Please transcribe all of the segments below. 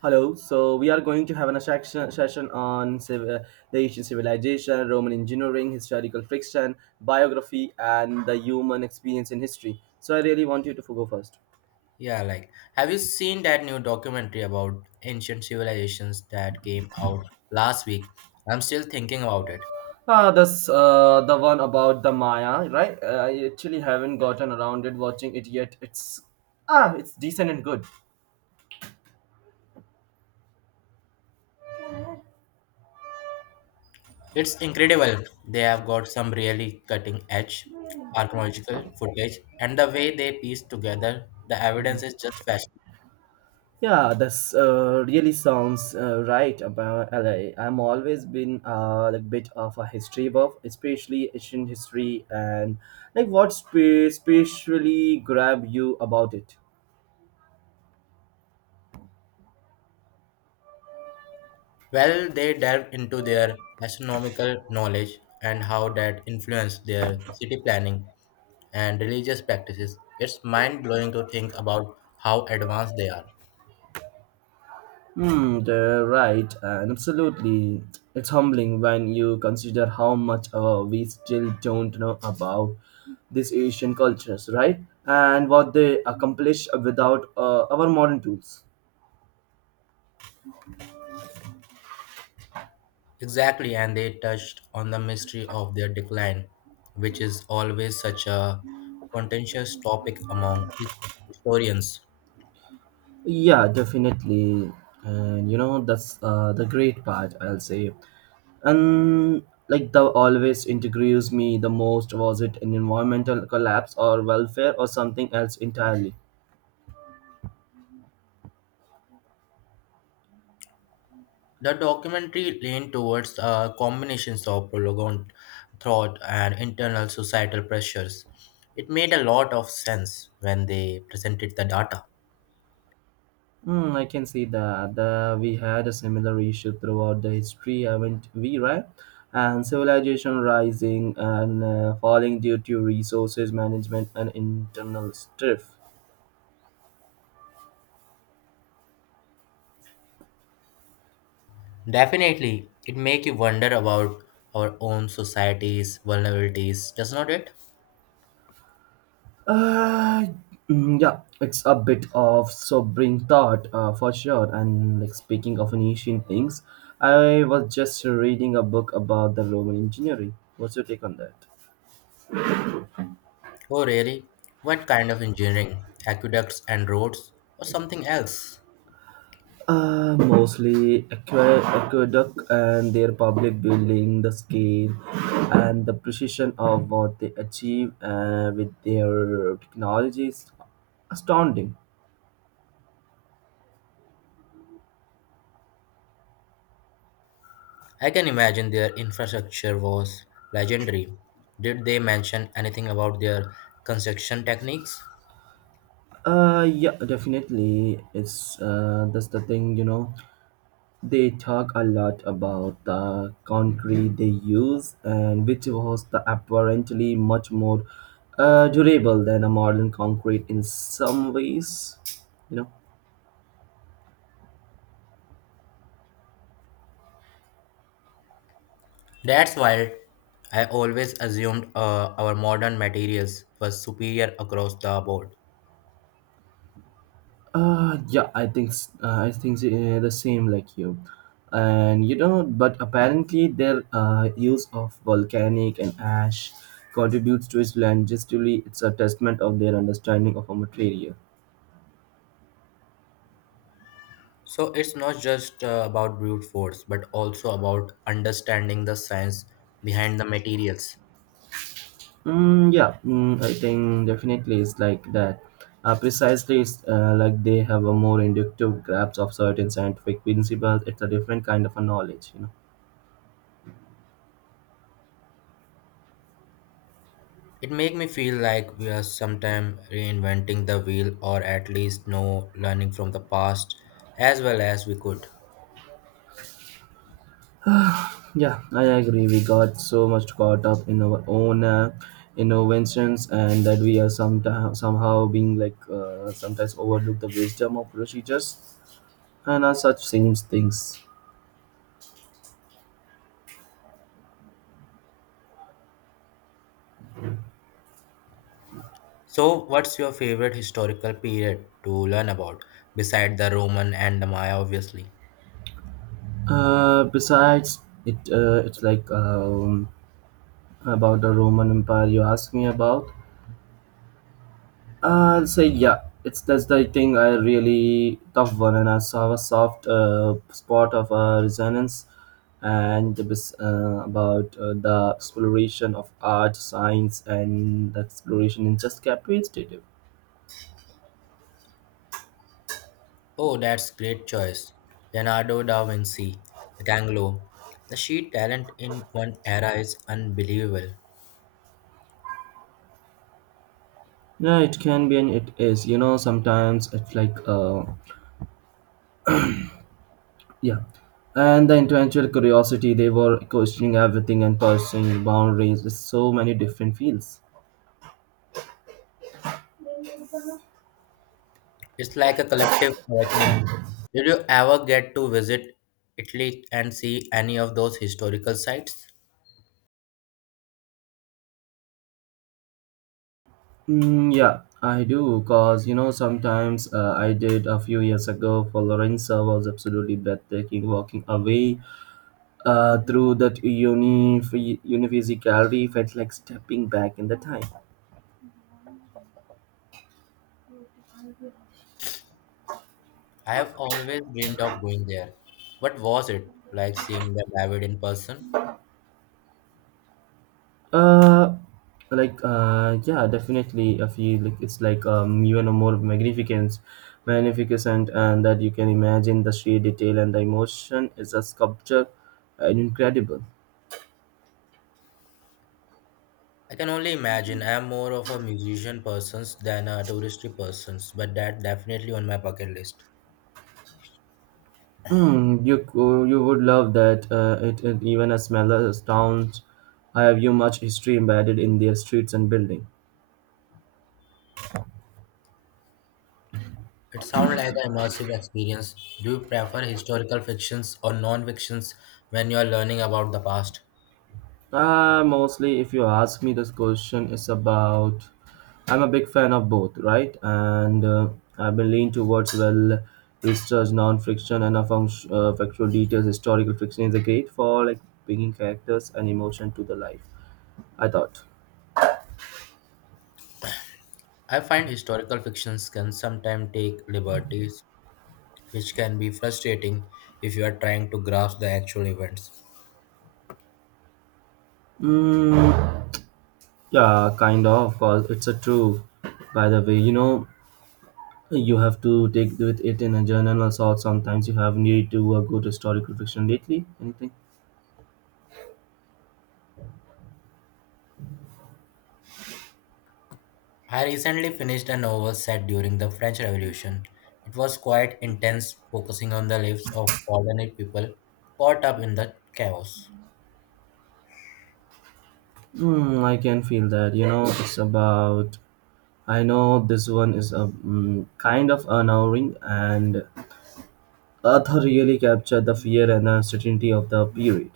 Hello. So we are going to have an section session on the ancient civilization, Roman engineering, historical fiction, biography, and the human experience in history. So I really want you to go first. Yeah, like, have you seen that new documentary about ancient civilizations that came out last week? I'm still thinking about it. Ah, this the one about the Maya, right? I actually haven't gotten around it watching it yet. It's decent and good. It's incredible. They have got some really cutting edge archaeological footage, and the way they piece together the evidence is just fascinating. Yeah, that's really sounds right about LA. I'm always been like bit of a history buff, especially ancient history, and like what specially grab you about it. Well, they delve into their astronomical knowledge and how that influenced their city planning and religious practices. It's mind blowing to think about how advanced they are. Hmm, the right, and absolutely, it's humbling when you consider how much we still don't know about these Asian cultures, right? And what they accomplish without our modern tools. Exactly, and they touched on the mystery of their decline, which is always such a contentious topic among historians. Yeah, definitely. And you know, that's the great part, I'll say. And like the always intrigues me the most was it an environmental collapse or welfare or something else entirely? The documentary leaned towards combinations of prolonged thought and internal societal pressures. It made a lot of sense when they presented the data. Hmm, I can see that. The, we had a similar issue throughout the history, haven't we, right? And civilization rising and falling due to resources management and internal strife. Definitely, it make you wonder about our own society's vulnerabilities, does not it? Uh, yeah, it's a bit of sobering thought for sure. And like speaking of an ancient things, I was just reading a book about the Roman engineering. What's your take on that? Oh, really? What kind of engineering? Aqueducts and roads, or something else? Mostly aqueduct and their public building, the scale and the precision of what they achieve with their technology is astounding. I can imagine their infrastructure was legendary. Did they mention anything about their construction techniques? Yeah, definitely. It's that's the thing, you know. They talk a lot about the country they use, and which was the apparently much more durable than a modern concrete in some ways. You know. That's wild. I always assumed our modern materials were superior across the board. Yeah, I think s- I think the same like you, and you know, but apparently their use of volcanic and ash contributes to its longevity. It's a testament of their understanding of a material. So it's not just about brute force, but also about understanding the science behind the materials. Yeah, I think definitely it's like that. Precisely, it's, like they have a more inductive grasp of certain scientific principles. It's a different kind of a knowledge, you know. It make me feel like we are sometime reinventing the wheel or at least no learning from the past as well as we could. Yeah, I agree. We got so much caught up in our own inventions, and that we are sometimes somehow being like sometimes overlook the wisdom of procedures and such same things. So what's your favorite historical period to learn about beside the Roman and the Maya obviously? Besides, it it's like about the Roman Empire you asked me about. I'll say yeah. It's that's the thing I really tough one, and I saw a soft spot of resonance, and the about the exploration of art, science, and the exploration in just capacitative. Oh, that's great choice. Leonardo da Vinci, Michelangelo. The sheer talent in one era is unbelievable. Yeah, it can be and it is. You know, sometimes it's like yeah, and the intellectual curiosity. They were questioning everything and pursuing boundaries with so many different fields. It's like a collective awakening. Did you ever get to visit Italy and see any of those historical sites? Mm, yeah, I do, cause you know sometimes I did a few years ago for Lorenza was absolutely breathtaking. Walking away through that Univision gallery felt like stepping back in the time. I have always dreamed of going there. What was it like seeing the David in person? Uh, yeah, definitely. I feel like it's like even a magnificent, and that you can imagine the sheer detail and the emotion is a sculpture, and incredible. I can only imagine. I am more of a musician person than a touristy person, but that definitely on my bucket list. Hmm. You you would love that. It even as small as towns have you much history embedded in their streets and building. It sounds like an immersive experience. Do you prefer historical fictions or non-fictions when you are learning about the past? Mostly, if you ask me, this question is about. I'm a big fan of both, right? And I've been leaning towards well researched non-fiction and a factual details. Historical fiction is a great for like bringing characters and emotion to the life. I thought. I find historical fictions can sometimes take liberties, which can be frustrating if you are trying to grasp the actual events. Mm, yeah, kind of. Of course, it's a true. By the way, you know. You have to take with it in a journal or sort. Sometimes you have need to a good historical fiction lately. Anything? I recently finished a novel set during the French Revolution. It was quite intense, focusing on the lives of ordinary people caught up in the chaos. Hmm, I can feel that. You know, it's about. I know this one is a mm, kind of unnerving, and author really captured the fear and uncertainty of the period.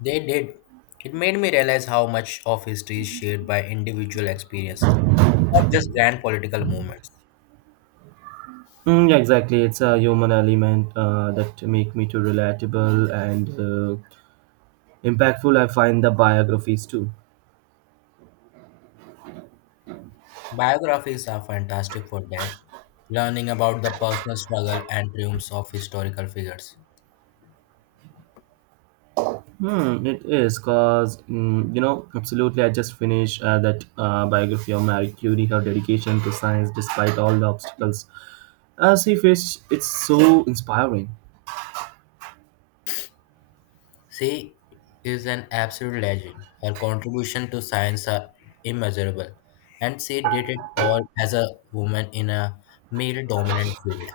They did. It made me realize how much of history is shaped by individual experience, not just grand political movements. Mm, yeah, exactly. It's a human element that make me too relatable and impactful. I find the biographies too. Biographies are fantastic for that, learning about the personal struggle and triumphs of historical figures. Hmm, it is because you know absolutely. I just finished that biography of Marie Curie, her dedication to science despite all the obstacles she faced. It's so inspiring. She is an absolute legend. Her contribution to science are immeasurable, and she did it all as a woman in a male-dominant field.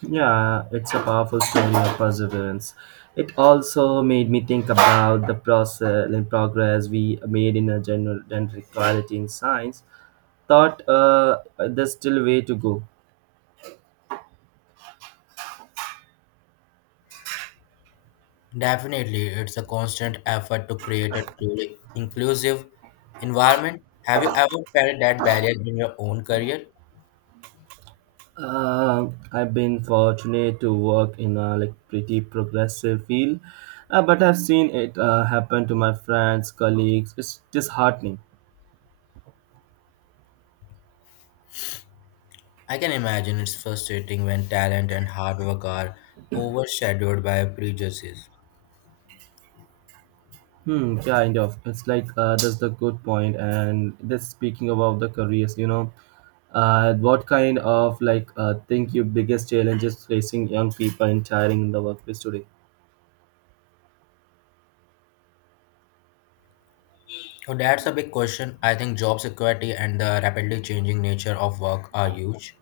Yeah, it's a powerful story of perseverance. It also made me think about the process and progress we made in a general gender equality in science. Thought there's still a way to go. Definitely, it's a constant effort to create a truly inclusive environment. Have you ever felt that barrier in your own career? I've been fortunate to work in a like pretty progressive field, but I've seen it happen to my friends, colleagues. It's disheartening. I can imagine it's frustrating when talent and hard work are overshadowed by prejudices. Hmm, kind of. It's like that's the good point, and this speaking about the careers, you know, what kind of like think your biggest challenge is facing young people in hiring in the workplace today? Oh, that's a big question. I think job security and the rapidly changing nature of work are huge.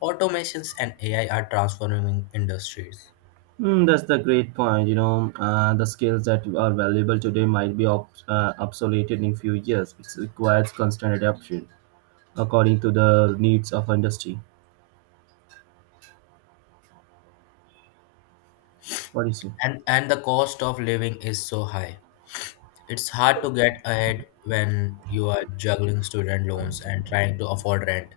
Automations and AI are transforming industries. Mm, that's the great point. You know, the skills that are valuable today might be obsolete in few years. It requires constant adaptation according to the needs of industry. What do you say? And the cost of living is so high. It's hard to get ahead when you are juggling student loans and trying to afford rent.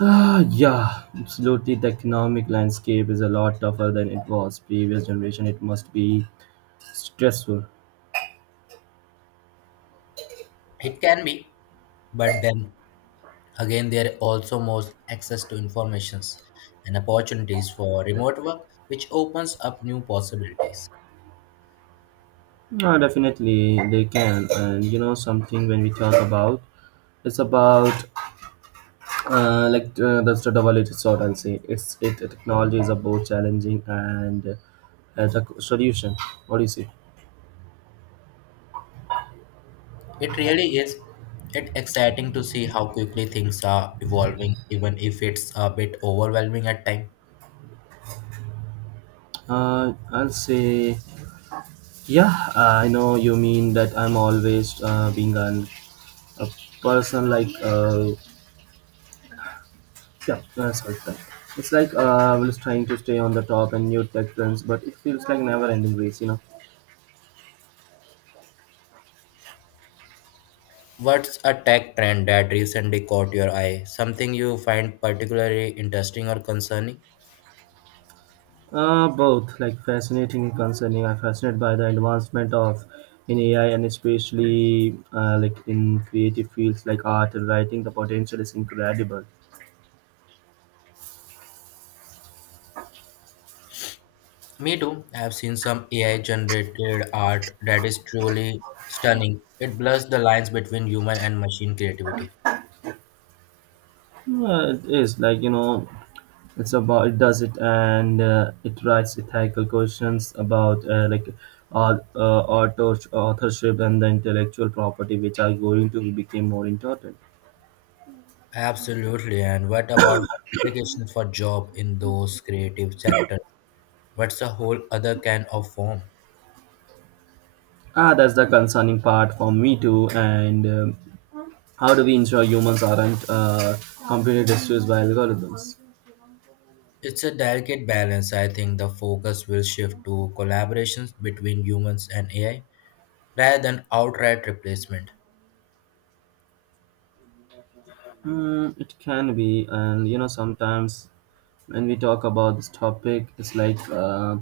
Ah, yeah, absolutely. The economic landscape is a lot tougher than it was previous generation. It must be stressful. It can be, but then again there are also more access to informations and opportunities for remote work, which opens up new possibilities. No, definitely they can. And you know something when we talk about it's about that's the double edged sword. I'll say it's it technology is a both challenging and as a solution. What do you say? It really is. It's exciting to see how quickly things are evolving, even if it's a bit overwhelming at times. I'll say yeah. I know you mean that. I'm always being an, a person like yeah that's what that. It's like I was trying to stay on the top and new tech trends, but it feels like never ending race, you know. What's a tech trend that recently caught your eye? Something you find particularly interesting or concerning? Both like fascinating and concerning. I'm fascinated by the advancement of in AI and especially like in creative fields like art and writing. The potential is incredible. Me too. I've seen some AI generated art that is truly stunning. It blurs the lines between human and machine creativity. It is like you know, it's about it does it and it writes ethical questions about like art, authorship and the intellectual property, which are going to become more important. Absolutely. And what about the implications for job in those creative sectors? What's a whole other can of worm? Ah, that's the concerning part for me too, and how do we ensure humans aren't completely destroyed by algorithms? It's a delicate balance. I think the focus will shift to collaborations between humans and AI rather than outright replacement. Hmm, it can be, and you know, sometimes when we talk about this topic, it's like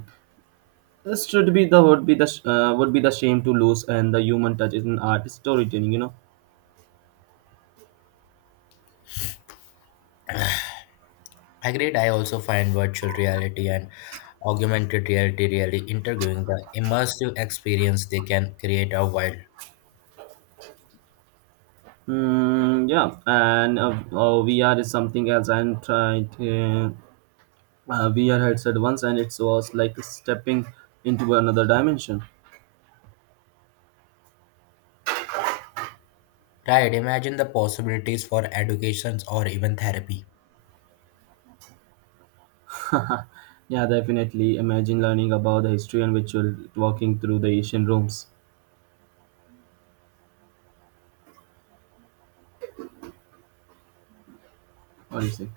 this should be the would be the would be the shame to lose, and the human touch in art storytelling. You know, Agreed, I also find virtual reality and augmented reality really intriguing. The immersive experience they can create are wild. hmm, yeah, and VR is something else. I'm trying to VR headset once, and it was like stepping into another dimension. Right, imagine the possibilities for educations or even therapy. Yeah, definitely. Imagine learning about the history and ritual walking through the ancient rooms. What do you say?